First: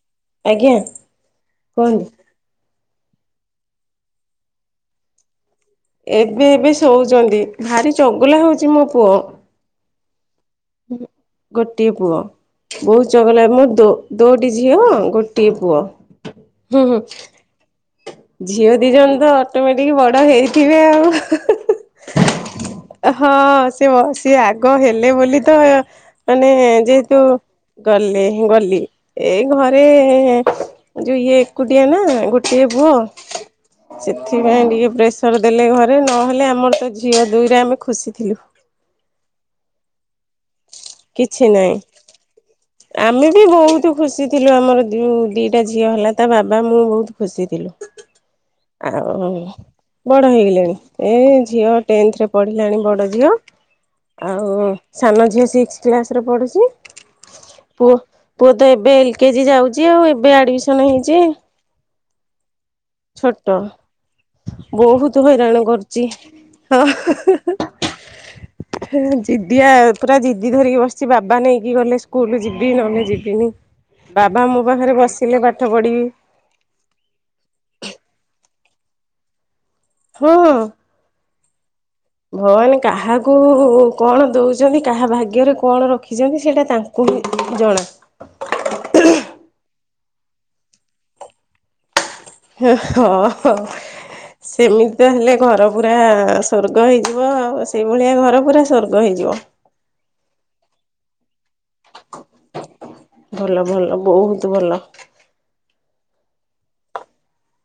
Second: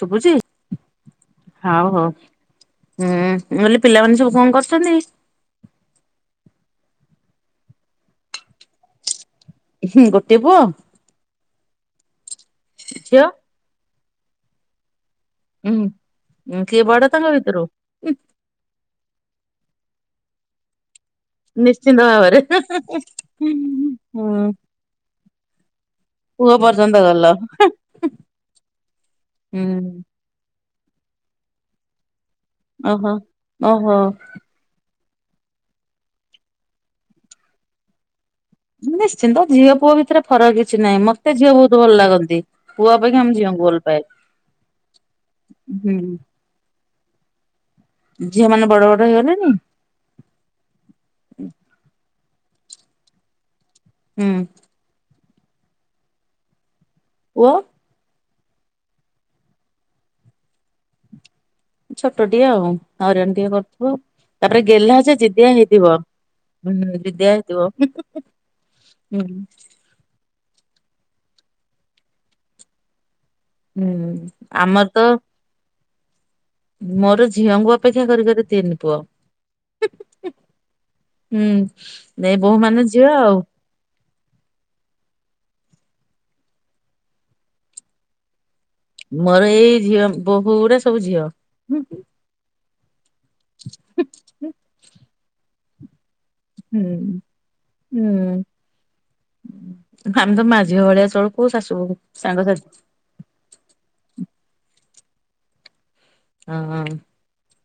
ଶୁଭୁଛି ଆଜ୍ଞା ହଉ ହଉ। କୁହନ୍ତୁ। ହୁଁ ମୁଁ କହିଲି ପିଲାମାନେ ସବୁ କଣ କରୁଛନ୍ତି? ଏବେ ଏବେ ଶୋଉଚନ୍ତି ଭାରି ଚଗଲା ହେଉଛି ମୋ ପୁଅ। ହୁଁ ଗୋଟେ ପୁଅ। ଟିଏ ପୁଅ ବହୁତ ଚଗଲା ବହୁତ ଦୋ ଦୋଟି ଝିଅ ଗୋ ଟି ପୁଅ ହୁଁ କିଏ ହୁଁ ବଡ ତାଙ୍କ ଭିତରୁ ଝିଅ ଦି ଜଣ ତ ଅଟୋମେଟ ଏତିକି ବଡ ହେଇଥିବେ ଆଉ। ନିଶ୍ଚିନ୍ତ ଭାବରେ। ହଁ ସେ ହୁଁ ବସି ଆଗ ହେଲେ ବୋଲି ତ ମାନେ ପୁଅ ପର୍ଯ୍ୟନ୍ତ ଯେହେତୁ ଗଲ ହୁଁ ଗଲେ ଗଲି ଏଇ ଘରେ। ଯୋଉ ଇଏ ଏକୁଟିଆ ନା ଗୋଟିଏ ପୁଅ ଓହୋ ଓହୋ ସେଥିପାଇଁ ଟିକେ ପ୍ରେସ୍। ପଛରେ ଦେଲେ ଘରେ ନହେଲେ ଆମର ତ ଝିଅ ଦୁଇରେ ଆମେ ଖୁସି ଥିଲୁ। ନିଶ୍ଚିନ୍ତ ଝିଅ ପୁଅ ଭିତରେ ଫରକ କିଛି ନାହିଁ ମତେ କିଛି ଝିଅ ନାହିଁ ବହୁତ ଭଲ ଲାଗନ୍ତି। ପୁଅ ଅପେକ୍ଷା ଆମେ ମୁଁ ବି ଝିଅଙ୍କୁ ଭଲ ବହୁତ ପାଏ ଖୁସି ଥିଲୁ ଆମର ଯୋଉ ଦିଟା ଝିଅ ହୁଁ ହେଲା ତା ବାବା ମୁଁ ବହୁତ ଖୁସି ଥିଲୁ। ଝିଅ ମାନେ ବଡ ବଡ ଆଉ ହେଇଗଲେଣି ବଡ ହେଇଗଲେଣି ଏ ଝିଅ ଟେନ୍ଥ ରେ ପଢ଼ିଲାଣି ବଡ଼ ଝିଅ ହୁଁ ଆଉ ସାନ ଝିଅ ସିକ୍ସ୍ କ୍ଲାସ୍ ରେ ପଢ଼ୁଛି ପୁଅ ପୁଅ ତ ଏବେ ଏଲ କେଜି ଯାଉଛି ଆଉ ଏବେ ଆଡ୍ମିସନ୍ ହେଇଛି ଛୋଟଟିଏ ଆଉ ହଇରାଣ୍ ଛୋଟ ଟିକେ କରୁଥିବ ତାପରେ ଗେଲ୍ଆ ବହୁତ ଯେ ଜିଦିଆ ହଇରାଣ ହେଇଥିବ କରୁଛି। ହଁ ଜିଦିଆ ହେଇଥିବ ହୁଁ ଜିଦିଆ ଆଉ ପୁରା ଜିଦି ଧରିକି ବସିଛି ବାବା ନେଇକି ଗଲେ ସ୍କୁଲ ଯିବି ନହେନେ ଯିବି ହୁଁ ବାବା ମୋ ଆମର ପାଖରେ ତ ବସିଲେ ପାଠ ପଢିବି ମୋର ଝିଅଙ୍କୁ ଅପେକ୍ଷା କରିକରି ତିନି ପୁଅ ହଁ ହୁଁ ଏଇ ବୋହୂ ଭଗବାନ ମାନେ ଝିଅ ଆଉ କାହାକୁ କଣ ଦେଉଛନ୍ତି କାହା ଭାଗ୍ୟରେ କଣ ରଖିଛନ୍ତି ସେଇଟା ତାଙ୍କୁ ହିଁ ଜଣା ମୋର ଏଇ ଝିଅ ବୋହୂ ଗୁଡା ସବୁ ଝିଅ ହଁ ହ ସେମିତି ତ ହେଲେ ଘର ପୁରା ହୁଁ ସ୍ଵର୍ଗ ହେଇଯିବ ଆଉ ସେଇଭଳିଆ ହୁଁ ଘର ପୁରା ସ୍ଵର୍ଗ ହେଇଯିବ ଆମେ ତ ମା ଝିଅ ଭଳିଆ ଚଳୁ କହୁ ଶାଶୁ ବୋହୂ ସାଙ୍ଗ ସାଥି ତୁ ଭଲ ହଁ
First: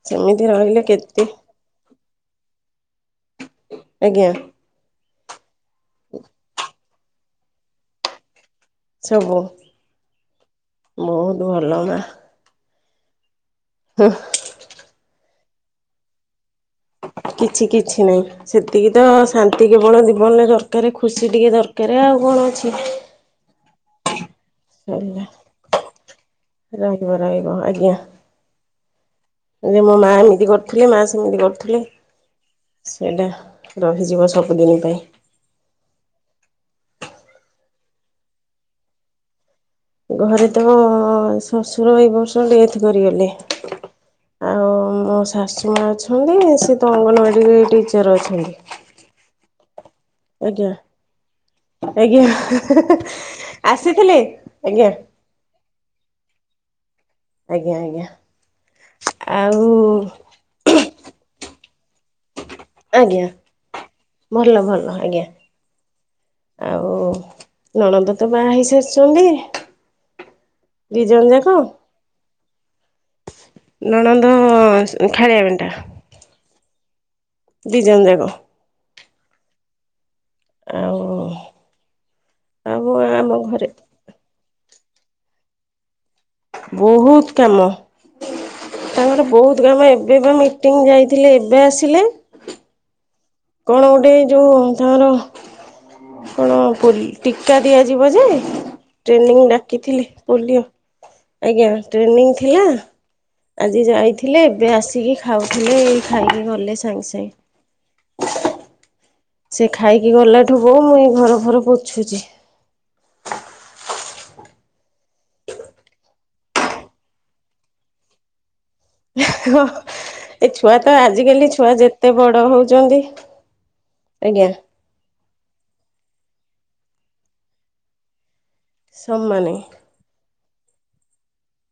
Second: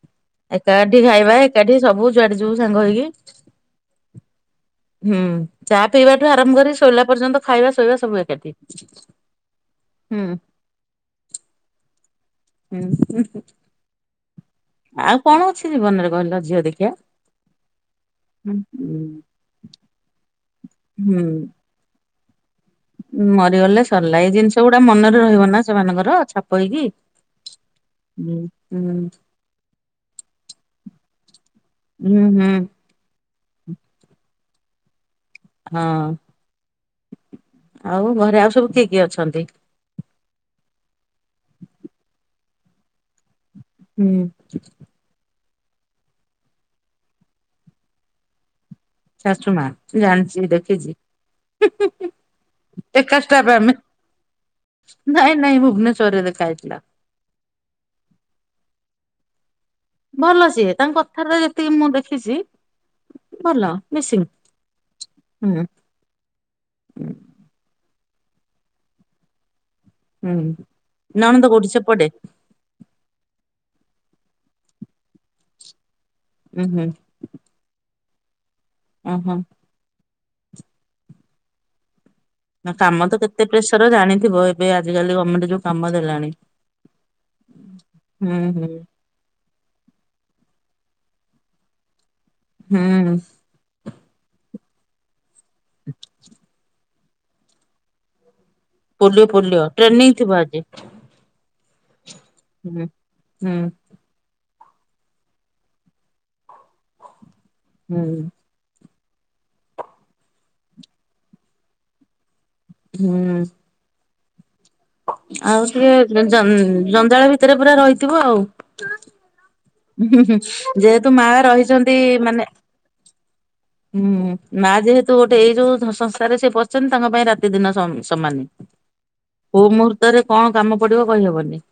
ସେମିତି ରହିଲେ ଏକାଠି କେତେ ଖାଇବା ଏକାଠି ସବୁ ଯୁଆଡେ ଯିବୁ ସାଙ୍ଗ ହେଇକି ଆଜ୍ଞା ହୁଁ ଚା ପିଇବାଠୁ ଆରମ୍ଭ କରି ଶୋଇଲା ପର୍ଯ୍ୟନ୍ତ ଖାଇବା ଶୋଇବା ସବୁ ଏକାଠି ସବୁ ହୁଁ ବହୁତ ଭଲ ମା ହୁଁ ହ ହଁ ଆଉ କଣ ଅଛି ଜୀବନରେ କହିଲ ଝିଅ ଦେଖିଆ କିଛି କିଛି ନାହିଁ ହୁଁ ସେତିକି ତ ଶାନ୍ତି କେବଳ ଜୀବନରେ ଦରକା ଦରକାର ଖୁସି ହୁଁ ଟିକେ ଦରକାର ଆଉ କଣ ଅଛି ମରିଗଲେ ସରିଲା ଏଇ ଜିନିଷ ସେଗୁଡା ମନରେ ରହିବ ନା ସେମାନଙ୍କର ଛାପ ହେଇକି ରହିବ ରହିବ ଆଜ୍ଞା ହଁ ଉ ଯେ ମୋ ମା ଏମିତି କରିୁଥିଲି ମା ସେମିତି କରୁଥିଲେ ହୁଁ ହୁଁ ସେଇଟା ରହିଯିବ ସବୁଦିନ ପାଇଁ ହଁ ଆଉ ଘରେ ଆଉ ସବୁ କିଏ କିଏ ଅଛନ୍ତି ଘରେ ତ ଶଶୁର ଏଇ ବର୍ଷ ଡେଥ୍ କରିଗଲେ ହୁଁ ଆଉ ମୋ ଶାଶୁ ମା ଅଛନ୍ତି ସେ ତ ଅଙ୍ଗନବାଡ଼ିରେ ଟିଚର୍ ଅଛନ୍ତି ଶାଶୁ ମା ମୁଁ ଜାଣିଛି ଆଜ୍ଞା ଦେଖିଛି ହୁଁ ହୁ ଆଜ୍ଞା ଏକା ଷ୍ଟାପ ଆମେ ଆସିଥିଲେ ଆଜ୍ଞା। ନାଇଁ ନାଇଁ ଭୁବନେଶ୍ୱରରେ ଦେଖାହେଇ ଥିଲା ଆଜ୍ଞା ଆଜ୍ଞା ଆ ଭଲ ସିଏ ତାଙ୍କ କଥାରେ ଯେତିକି ମୁଁ ଦେଖିଛି ଆଜ୍ଞା ଭଲ ମିସିଂ ଭଲ ଭଲ ଆଜ୍ଞା। ହୁଁ ଆଉ ନଣଦ ତ ବାହା ହେଇ ସାରିଛନ୍ତି। ହୁଁ ନଣନ୍ଦ କୋଉଠି ସେପଟେ ନଣନ୍ଦ ଖାଳିଆ ଭଣ୍ଟା ଉଁ ହୁଁ। ର୍ରହ ଓ ହୋ। ଆଉ ନା ଆମ କାମ ତ ଆମ କେତେ ଘରେ ପ୍ରେସର ଜାଣିଥିବ ଏବେ ଆଜିକାଲି ଗର୍ମେଣ୍ଟ ଯୋଉ କାମ ଦେଲାଣି ବହୁତ କାମ ହୁଁ ହୁଁ। ତାଙ୍କର ବହୁ ଗ ଏବେ ବା ମିଟିଂ ଯାଇଥିଲେ ଏବେ ଆସିଲେ। ହୁଁ। କଣ ଗୋଟେ ଯୋଉ ତାର କଣ ପ ଟୀକା ଦିଆଯିବ ଯେ ପୋଲିଓ ଟ୍ରେନିଂ ପୋଲିଓ ଡାକିଥିଲି ଟ୍ରେନିଂ ଥିବ ଆଜି ପୋଲିଓ ଆଜ୍ଞା ଟ୍ରେନିଂ ଥିଲା ହୁଁ। ହୁଁ ଆଜି ଯାଇଥିଲେ ଏବେ ଆସିକି ଖାଉଥିଲେ ଏ ଖାଇକି ଗଲେ ସାଙ୍ଗେ ହୁଁ ସାଙ୍ଗେ ସେ ଖାଇକି ଗଲା ଠୁ ବୋଉ ମୁଁ ଏଇ ଘର ଫର ପୋଛୁଛି। ହୁଁ। ଆଉ ଟିକେ ଜଞ୍ଜାଳ ଭିତରେ ପୁରା ରହିଥିବ ଆଉ। ହ ହୁଁ ହୁଁ ଏ ଛୁଆ ତ ଯେହେତୁ ମା ଆଜିକାଲି ଛୁଆ ରହିଛନ୍ତି ଯେତେ ବଡ ମାନେ ହୋଉଛନ୍ତି ହୁଁ ମା ଯେହେତୁ ଗୋଟେ ଏଇ ଯୋଉ ସଂସ୍ଥାରେରେ ସେ ପଛନ୍ତି ତାଙ୍କ ପାଇଁ ରାତି ଦିନ ସମାନ ସମାନେ କୋଉ ମୁହୂର୍ତ୍ତରେ କଣ କାମ ପଡିବ କହିହବନି।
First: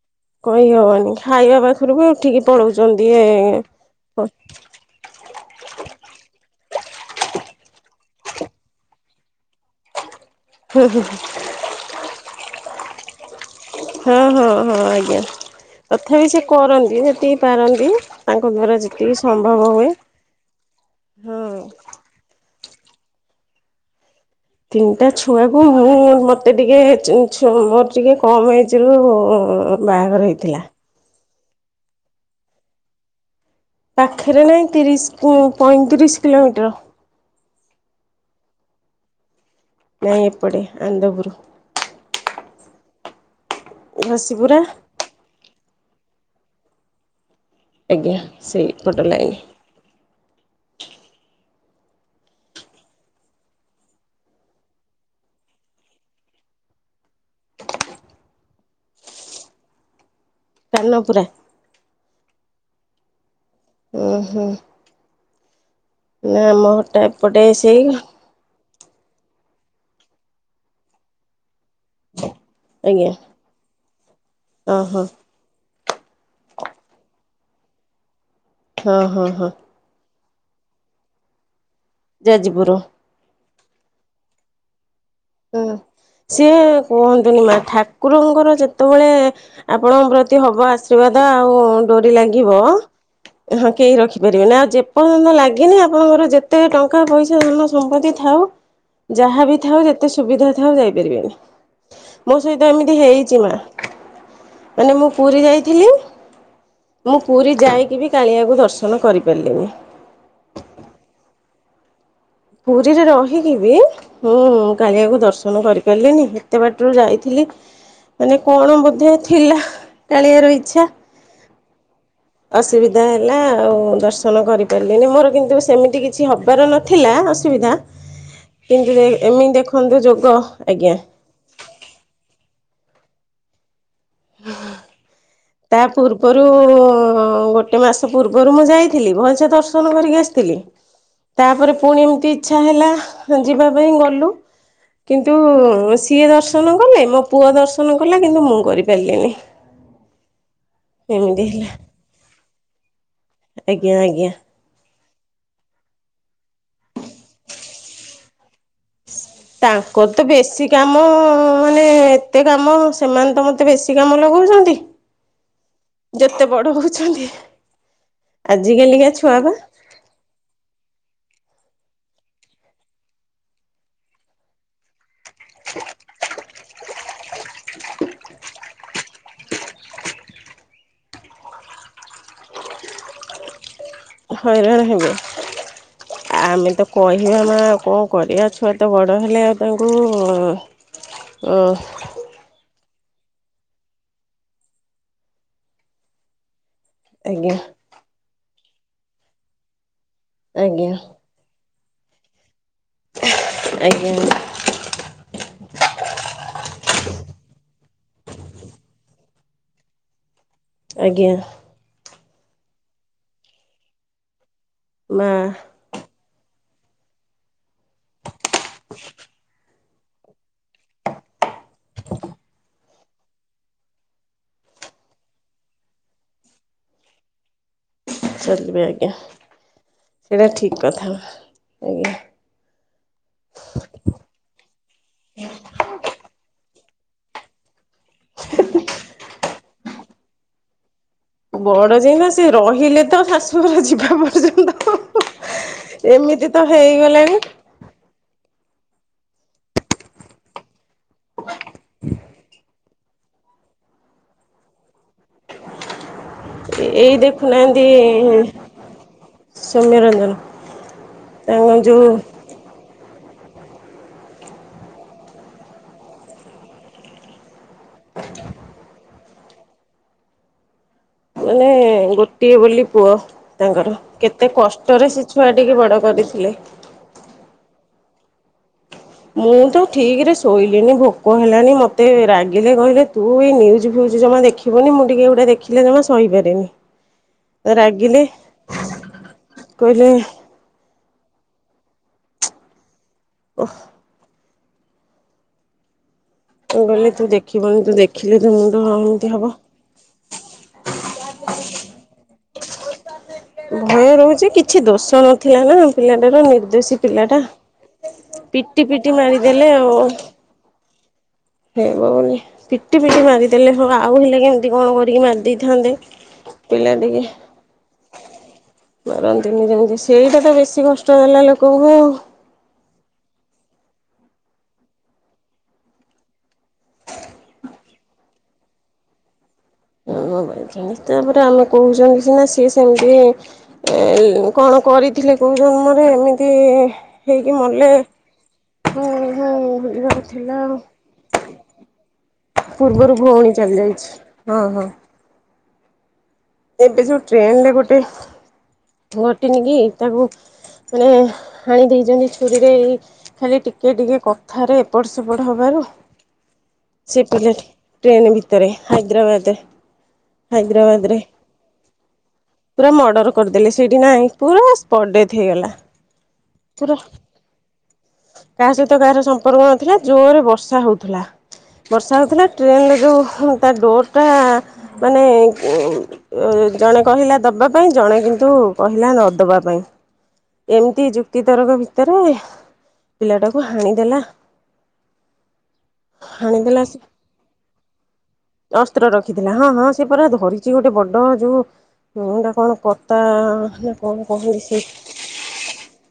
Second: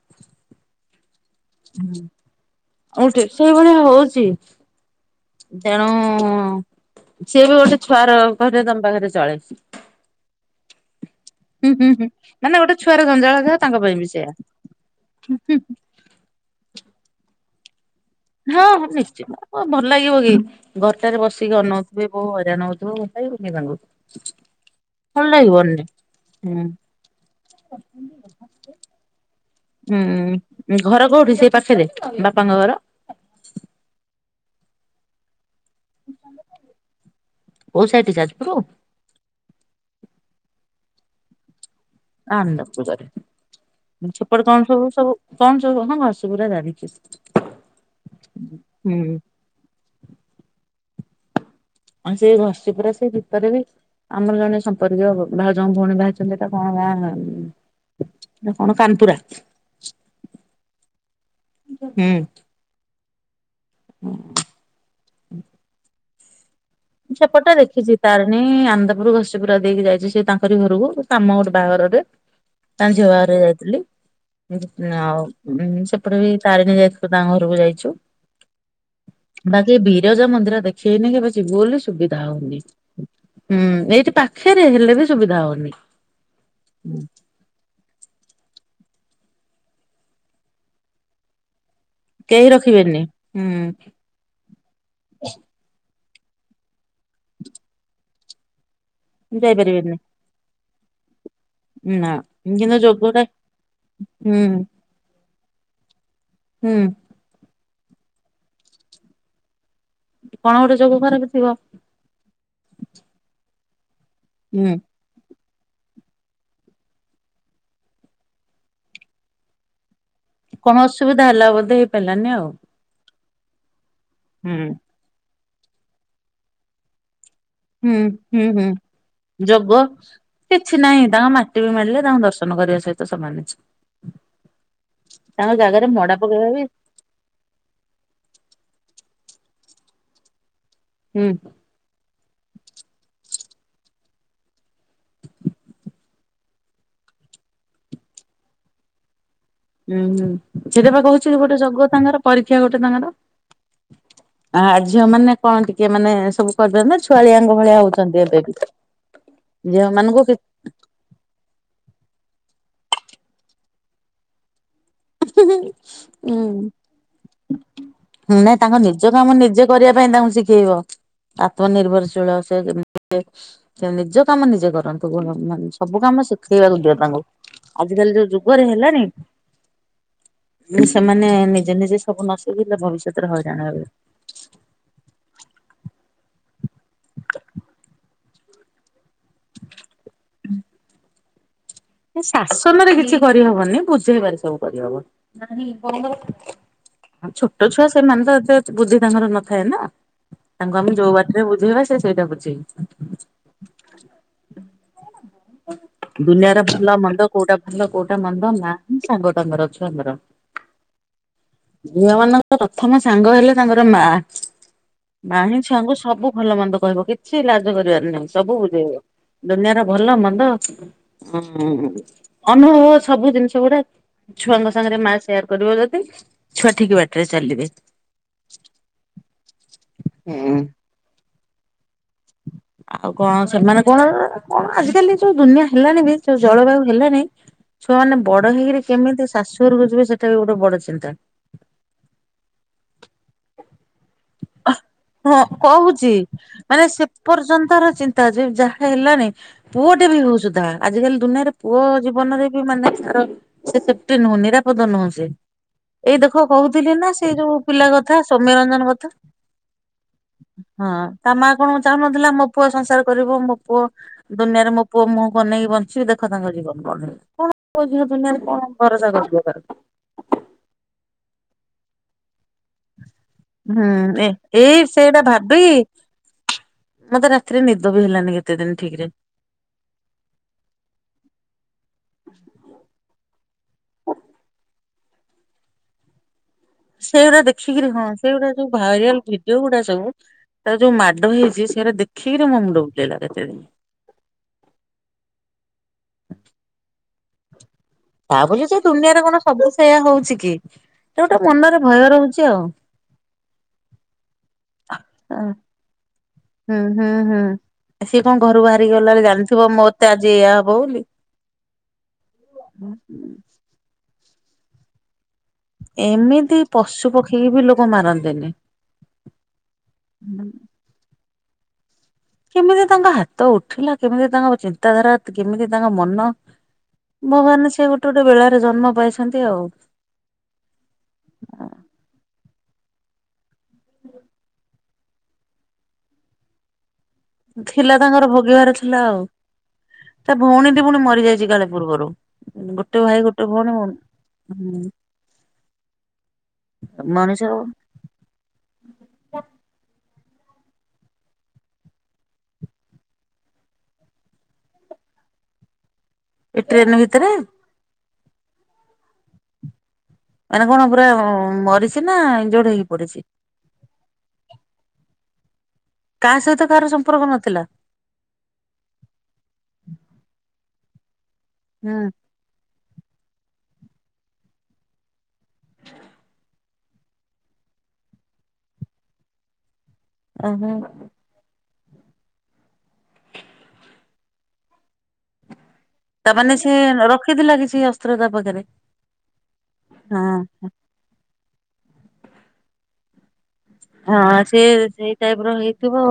କହି ହବନି ଖାଇବା ପାଖରୁ ବି ଉଠିକି ପଳଉଛନ୍ତି ଇଏ କହୁଛି ତେଣୁ ସିଏ ବି ଗୋଟେ ଛୁଆର ଘରେ ତମ ପାଖରେ ଚଳେଇଚି। ହୁଁ ହୁଁ ହୁଁ ମାନେ ଗୋଟେ ଛୁଆର ଗଞ୍ଜାଳ ଘର। ହଁ ହଁ ହଁ ଆଜ୍ଞା ତଥାପି ସେ କରନ୍ତି ସେତିକି ପାରନ୍ତି। ତାଙ୍କ ହଁ ଦ୍ଵାରା ହଁ ଯେତିକି ନିଶ୍ଚିତ ସମ୍ଭବ ହୁଏ। ଭଲ ଲାଗିବ କି ଘରଟାରେ ବସିକି ହଁ। ଅନଉଥିବେ ବୋଉ ହଇରାଣ ହଉଥ ମୁଠି କି ଉଠେ ତାଉଉଙ୍କୁ। ତିନିଟା ଛୁଆକୁ ମୁଁ ମତେ ଟିକେ ମୋର ଟିକେ କମ୍ ଏଜ ରୁ ହୁଁ ବାହାଘର ହେଇଥିଲା। ହୁଁ ଘର କୋଉଠି ସେ ପାଖରେ ବାପାଙ୍କ ଘର? ପାଖରେ ନହିଁ ତିରିଶ ପଇଁତିରିଶ କିଲୋମିଟର। କଉ ସୋଇଠି ଯ ଆାଜପୁର? ନାଇଁ ଏପଡ଼ ଆନ୍ଦ ଗୁରୁ। ନ୍ଦପଜରେ ଛପଟ ଘସିପୁରା କଣ ସବୁ ସବୁ କଣ ସବୁ ହଁ ଘସ ପୁରା ଜାଣିଛି। ଆଜ୍ଞା ସେଇ ଫଟୋ ହୁଁ ଲାଇନି। ଆଉ ସେଇ ଘସିଛି ପୁରା ସେଇ ଭପାରେ ବି ଆମର ଜଣେ ସମ୍ପର୍କୀୟ ଭାଇ ଭାଉଜଙ୍କ ଭଉଣୀ ଭାଇଛନ୍ତି ତା କଣ ହେଲା? ନା କଣ କାନପୁରା। କାନପୁର।। ହୁଁ। ଓୁଁ ହୁଁ ନାମ ଛପଟା ଦେଖିଛି ତାରିଣୀ ଆନ୍ଦପୁରରୁ ଘଷି ପୁର ଦେଇକି ଯାଇଛି ସେ ତାଙ୍କରି ଘରକୁ କାମ ଗୋଟେ ବାଘରରେ ତା ଝି଼ଅ ଆଜ୍ଞା। ବାଘାରେ ଯାଇଥିଲି ଓହୋ ଆଉ। ତାପରେ ବି ତାରିଣୀ ଯାଇଥୁ ତାଙ୍କ ଘରକୁ ଯାଇଛୁ। ହଁ ହଁ ହଁ। ବିରାଜ ମନ୍ଦିର ଦେଖେଇନି କିବେ ଯିବୁ ବୋଲି ସୁବିଧା ହଉନି। ଯାଜପୁର ହୁଁ ଏଇଠି ପାଖରେ ହେଲେ ବି ସୁବିଧା ହଉନି ହୁଁ ସିଏ କୁହନ୍ତୁନି ମା କୁକୁରଙ୍କର ଯେତେବେଳେ ଆପଣଙ୍କ ପ୍ରତି ହବ ଆଶୀର୍ବାଦ ଆଉ। ଡୋରି କେହି ଲାଗିବ ରଖିବେନି। ହଁ ହୁଁ କେହି ରଖିପାରିବେନି। ଆଉ ଯେପର୍ଯ୍ୟନ୍ତ ଲାଗିନି ଆପଣଙ୍କର ଯେତେ ଟଙ୍କା ପଇସା ଧନ ସମ୍ପତ୍ତି ଥାଉ। ଯାହାବି ଥାଉ ଯାଇପାରିବେନି ଯା ପାରିବନି ନା ମୋ ସହିତ କିନ୍ତୁ ଏମିତି ଯୋଗଟା ହେଇଚି। ହୁଁ ପୁରୀ ଯାଇଥିଲି। ହୁଁ ମୁଁ ପୁରୀ ଯାଇକି ବି କାଳିଆକୁ ଦର୍ଶନ କରିପାରିଲିନି। କଣ ଗୋଟେ ଯୋଗ ଖରାପ ଥିବ। ପୁରୀରେ ରହିକି ବି ହୁଁ କାଳିଆକୁ ଦର୍ଶ ଦ କରିପାରିଲିନି ଏତେ ବାଟରୁ ଯାଇଥିଲି। ମାନେ କଣ ବୋଧେ ଥିଲା। କାଳିଆର କଣ ଇଚ୍ଛା ଅସୁବିଧା ହେଲା ବୋଧେ ହେଇ ପାରିଲାନି ଆଉ। ଅସୁବିଧା ହେଲା ଆଉ ଦର୍ଶନ ହୁଁ କରିପାରିଲିନି ମୋର କିନ୍ତୁ ସେମିତି କିଛି ହବାର ନଥିଲା ଅ ହୁଁ ହୁଁ ହୁଁ ଯୋଗ ଦେଖନ୍ତୁ ଯୋଗ କିଛି ଆଜ୍ଞା ନାହିଁ ତାଙ୍କ ମାଟି ବି ମାରିଲେ ତାଙ୍କୁ ଦର୍ଶନ ନ କରିବା ସହିତ ସମାନ ଅଛି। ହୁଁ ହୁଁ। ତାଙ୍କ ତା ଜାଗାରେ ମଡା ପୂର୍ବରୁ ପକେଇବା ବି ଗୋଟେ ମାସ ପୂର୍ବରୁ ମୁଁ ଯାଇଥିଲି। ମ ସେ ଦର୍ଶନ କରିକି ଆସିଥିଲି। ହୁଁ ତାପରେ ପୁଣି ଏମିତି ଇଛା ହେଲା ଯିବା ପାଇଁ ଗଲୁ। କିନ୍ତୁ ସିଏ ଦର୍ଶନ କଲେ। ମୋ ପୁଅ ଦର୍ଶନ କଲା କିନ୍ତୁ ମୁଁ କରିପାରିଲିନି। ହୁଁ ହୁଁ। ସେଟା ବା କହୁଛି ଏମିତି ଗୋଟେ ହେଲା ଯୋଗ ତାଙ୍କର ପରୀକ୍ଷା ଗୋଟେ ଆଜ୍ଞା ଆଜ୍ଞା। ତାଙ୍କର ଝିଅ ମାନେ କଣ ଟିକେ ମାନେ ସବୁ କରି ଦେଲେ ଛୁଆଳିଆ ଭଳିଆ ହଉଛନ୍ତି ଏବେ ବି। ଝିଅ ତାଙ୍କର ମାନଙ୍କୁ ତ କି ବେଶୀ କାମ ମାନେ ଏତେ କାମ ମୁଁ ସେମାନେ ତ ମତେ ବେଶୀ କାମ ଲଗଉଛନ୍ତି। ଯେତେ ବଡ ହୁଁ। ହଉଛନ୍ତି ନାଇଁ ତାଙ୍କ ନିଜ ଆଜିକାଲିକା କାମ ଛୁଆ ବା ନିଜେ କରିବା ପାଇଁ ତାଙ୍କୁ ଶିଖେଇବ। ଆତ୍ମନିର୍ଭଶୀଳ [unintelligible] ସେ ନିଜ କାମ ନିଜେ କରନ୍ତୁ। ମାନେ ସବୁ କାମ ଶିଖେଇବା ଦିଅ ତାଙ୍କୁ ଆଜିିକାଲି ଯୋଉଁ ଯୁଗରେ ହେଲାନି ସେମାନେ ନିଜେ ନିଜେ ସବୁ ନ ଶିଖିଲେ ଭବିଷ୍ୟତରେ ହଇରାଣ ହେବେ। ହଇରାଣ ହେବେ ଆମେ ତ କହିବାନା କଣ କରିବା ଛୁଆ ତ ବଡ଼ କହିଲେ ଆଉ ତାଙ୍କୁ ଶାସନ ରେ କିଛି କରିହବନି। ବୁଝେଇବାରେ ସବୁ କରିହବ। ଆଜ୍ଞା ଛୋଟ ଛୁଆ ସେମାନେ ତ ଏତେ ବୁଦ୍ଧି ତାଙ୍କର ନଥାଏ ନା ତାଙ୍କୁ ଆଜ୍ଞା ଆମେ ଯୋଉଁ ବାଟରେ ବୁଝେଇବା ସେ ସେଇଟା ବୁଝିବେ। ଆଜ୍ଞା। ଦୁନିଆର ଭଲ ମନ୍ଦ କୋଉଁଟା ଭଲ କୋଉଁଟା ମନ୍ଦ ନାହିଁ ସାଙ୍ଗ ତାଙ୍କର ଛୁଆଙ୍କର ଆଜ୍ଞା। ଝିଅ ମାନଙ୍କ ପ୍ରଥମ ସାଙ୍ଗ ହେଲା ତାଙ୍କର ମା। ମା ହିଁ ଛୁଆଙ୍କୁ ସବୁ ଭଲ ମନ୍ଦ କହିବ କିଛି ଲାଜ କରିବାର ନାହିଁ। ସବୁ ବୁଝେଇବ ଦୁନିଆର ଭଲ ମନ୍ଦ ହୁଁ ହୁ ଅନୁଭବ ସବୁ ଜିନିଷ ଗୁଡା ଛୁଆଙ୍କ ସାଙ୍ଗରେ ମା ସେୟାର କରିବ ଯଦି ଛୁଆ ଠିକ ବାଟରେ ଚାଲିବେ। ଚାଲିବେ ଆଜ୍ଞା ପୁରା ହୁଁ। ଠିକ୍ କଥା। ଆଜ୍ଞା। ଆଉ କଣ ସେମାନେ କଣ କଣ ଆଜିକାଲି ଯୋଉଁ ଦୁନିଆ ହେଲାଣି ବି ଯୋଉଁ ଜଳବାୟୁ ହେଲାଣି ଛୁଆମାନେ ବଡ଼ ହେଇକରି କେମିତି ଶାଶୁ ଘରକୁ ଯିବେ ସେଟା ବି ଗୋଟେ ବଡ଼ ଚିନ୍ତା। ବଡ଼ ଯାଏଁ ସେ ରହିଲେ ତ ଶାଶୁ ଘର ଯିବା ପର୍ଯ୍ୟନ୍ତ। ହଁ କହୁଛି ଏମିତି ତ ମାନେ ସେ ଏ ହେଇଗଲାଣି ପର୍ଯ୍ୟନ୍ତର ଚିନ୍ତା ଯେ ଯାହା ହେଲାନି ପୁଅ ଟେ ବି ହଉ ସୁଧା ଆଜିକାଲି ଦୁନିଆରେ ପୁଅ ଜୀବନରେ ବି ମାନେ ତାର ସେ ସେଫ୍ଟି ନୁହଁ। ନିରାପଦ ନୁହଁ ସେ ଏଇ ଦେଖ ଦୁଖ କହୁଥିଲି ନା ଏଇ ସେ ଯୋଉଁ ଦେଖୁନାହାନ୍ତି ପିଲା କଥା ସୌମ୍ୟରଞ୍ଜନ କଥା ସୌମ୍ୟରଞ୍ଜନ ହଁ ତା ମା ତାଙ୍କ କଣ ଯୋଉ ଚାହୁଁନଥିଲା ମୋ ପୁଅ ସଂସାର କରିବ ମୋ ପୁଅ ଦୁନିଆରେ ମୋ ପୁଅ ମୁହଁ କୁ ଅନେଇକି ବଞ୍ଚିବି ଦେଖ ତାଙ୍କ ଜୀବନ କଣ ହେଇଗଲା କଣ [unintelligible] ଦୁନିଆରେ କଣ ଭରସା କରିବ ତାକୁ। ମାନେ ଗୋଟେ ଗୋଟିଏ ବୋଲି ପୁଅ ତାଙ୍କର ହୁଁ ଏ କେତେ ଏଇ କଷ୍ଟରେ ସେଇଟା ସେ ଛୁଆ ଭାବି ଟିକି ବଡ଼ କରିଥିଲେ। ମତେ ରାତିରେ ନିଦ ବି ହେଲାନି କେତେ ଦିନ। ଠିକ ରେ ମୁଁ ତ ଠିକ ରେ ଶୋଇଲିନି ଭୋକ ହେଲାନି ମତେ ରାଗିଲେ କହିଲେ ତୁ ଏ ନ୍ୟୁଜ ଫ୍ୟୁଜ୍ ଜମା ଦେଖିବୁନ ମୁଁ ଟିକେ ଏଗୁଡା ଦେଖିଲେ ଜମା ସହିପାରେନି। ସେଇଗୁଡା ଦେଖିକିରି ହଁ ରାଗିଲେ ସେଇଗୁଡା ଯୋଉ ଭାଇରାଲ ଭିଡିଓ ଗୁଡା କହିଲେ ସବୁ ତା ଯୋଉ ମା ଡ ହେଇଛି ସେଇଗୁଟା ଦେଖିକିରି ମୋ ମୁଣ୍ଡ ବୁଲେଇଲା କେତେ ଦିନ। ଓହ ମୁଁ କହିଲି ତୁ ଦେଖିବୁନୁ। ତା ବୋଲି ଯେ ଦୁନିଆରେ କଣ ସବୁ ସେୟା ହଉଛି କି ଗୋଟେ ମନରେ ଭୟ ରହୁଛି ଆଉ। ଭୟ ରହୁଛି କିଛି ଦୋଷ ନଥିଲା ନା ପିଲାଟାର ହୁଁ ନିର୍ଦ୍ଦୋଷୀ ହୁଁ ହୁଁ ପିଲାଟା। ସିଏ କଣ ଘରୁ ପିଟି ବାହାରିକି ପିଟି ଗଲା ଜାଣିଥିବ ମାରିଦେଲେ ଆଉ ମୋତେ ଆଜି ଏୟା ହବ ବୋଲି। ହେବ ବୋଲି ପିଟି ପିଟି ମାରିଦେଲେ ଆଉ ହେଲେ କେମିତି କଣ କରିକି ମାରିଦେ ଏମିତି ପଶୁ ପକ୍ଷୀ ବି ଲୋକ ମାରନ୍ତେନି। ମାରନ୍ତିନି ଯେମିତି ସେଇଟା ତ ବେଶୀ କଷ୍ଟ ଦେଲା ଲୋକଙ୍କୁ। କେମିତି ତାଙ୍କ ହାତ ଉଠିଲା କେମିତି ତାଙ୍କ ଚିନ୍ତାଧାରା କେମିତି ତାଙ୍କ ମନ? ମୋ ମାନେ ସିଏ ଗୋଟେ ଗୋଟେ ବେଳାରେ ଜନ୍ମ ପାଇଛନ୍ତି ଆଉ। ମୋବାଇଲ ସେମିତି ତାପରେ ଆମେ କହୁଛନ୍ତି ସିନା ସିଏ ସେମିତି ଏ କଣ କରିଥିଲେ କଉ ଜନ୍ମରେ ଏମିତି ହେଇକି ମଲେ ଥିଲା ତାଙ୍କର ଭୋଗିବାର ଥିଲା ହୁଁ ଆଉ ହୁଁ ମରିବାର ତା ଥିଲା ଆଉ। ଭଉଣୀଟି ପୁଣି ମରିଯାଇଛି କାଳେ ପୂର୍ବରୁ। ଗୋଟେ ପୂର୍ବରୁ ଭାଇ ଗୋଟେ ଭଉଣୀ ଚାଲି ଯାଇଛି ହଁ ହଁ। ଏବେ ଯୋଉ ମଣିଷ ଟ୍ରେନ ରେ ଗୋଟେ ଘଟିନି କି ତାକୁ ମାନେ ହାଣି ଦେଇଛନ୍ତି ଛୁରୀରେ ଏଇ ଖାଲି ଟିକେ ଟିକେ କଥାରେ ଏପଟ ସେପଟ ହବା ହୁ। ଏ ଟ୍ରେନ ଭିତରେ? ଟ୍ରେନ ଭିତରେ ହାଇଦ୍ରାବାଦେ। ମାନେ କଣ ପୁରା ଅଁ। ପୁରା ମର୍ଡର କରିଦେଲେ ସେଇଠି ନାଇ ପୁରା ସ୍ପଟ ଡେଥ ହେଇଗଲା। କା ସହିତ କାହାର ପୁରା ସମ୍ପର୍କ ନଥିଲା। କାହା ସହିତ କାହାର ସମ୍ପର୍କ ନଥିଲା ଜୋରରେ ବର୍ଷା ହଉ ଥିଲା ହୁଁ ବର୍ଷା ହଉଥିଲା ଟ୍ରେନରେ ଯଉ ତା ଡୋରଟା ମାନେ ଇ ଜଣେ କହିଲା ଦବା ପାଇଁ ଜଣେ କିନ୍ତୁ କହିଲା ନଦବା ପାଇଁ। ଏମିତି ଯୁକ୍ତି ତରକ ଭ ଭିତରେ ପିଲାଟାକୁ ହାଣିଦେଲା। ତାମାନେ ସେ ହାଣିଦେଲା ରଖିଥିଲା କିଛି ଅସ୍ତ୍ର ତା ପାଖରେ ଅସ୍ତ୍ର ରଖିଥିଲା ହଁ ହଁ ସେ ପରା ଧରିଛି ଗୋଟେ ବ ବଡ଼ ଯଉ ଏଇଟା କଣ କତା। ନା ହଁ କଣ ସେ କହନ୍ତି ସେଇ ଟାଇପ ର ହେଇଥିବ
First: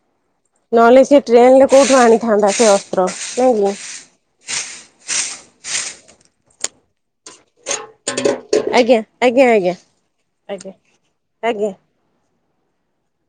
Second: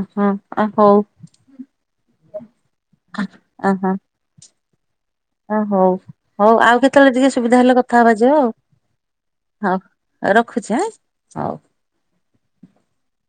ଓହୋ। ନହେଲେ ସେ ଟ୍ରେନ ରେ କୋଉଠୁ ଆଣିଥାନ୍ତା ସେ ଅସ୍ତ୍ର ନାହିଁ କି? ଓ ହଉ ହଉ ଆଉ କେତେବେଳେ ଟିକେ ସୁବିଧା ହେଲେ କ କଥା ହବା ଯେ ଆଉ ଆଜ୍ଞା ଆଜ୍ଞା ଆଜ୍ଞା ହଉ ଆଜ୍ଞା ରଖୁଛି ଆଁ ହଉ। ଆଜ୍ଞା [inaudible]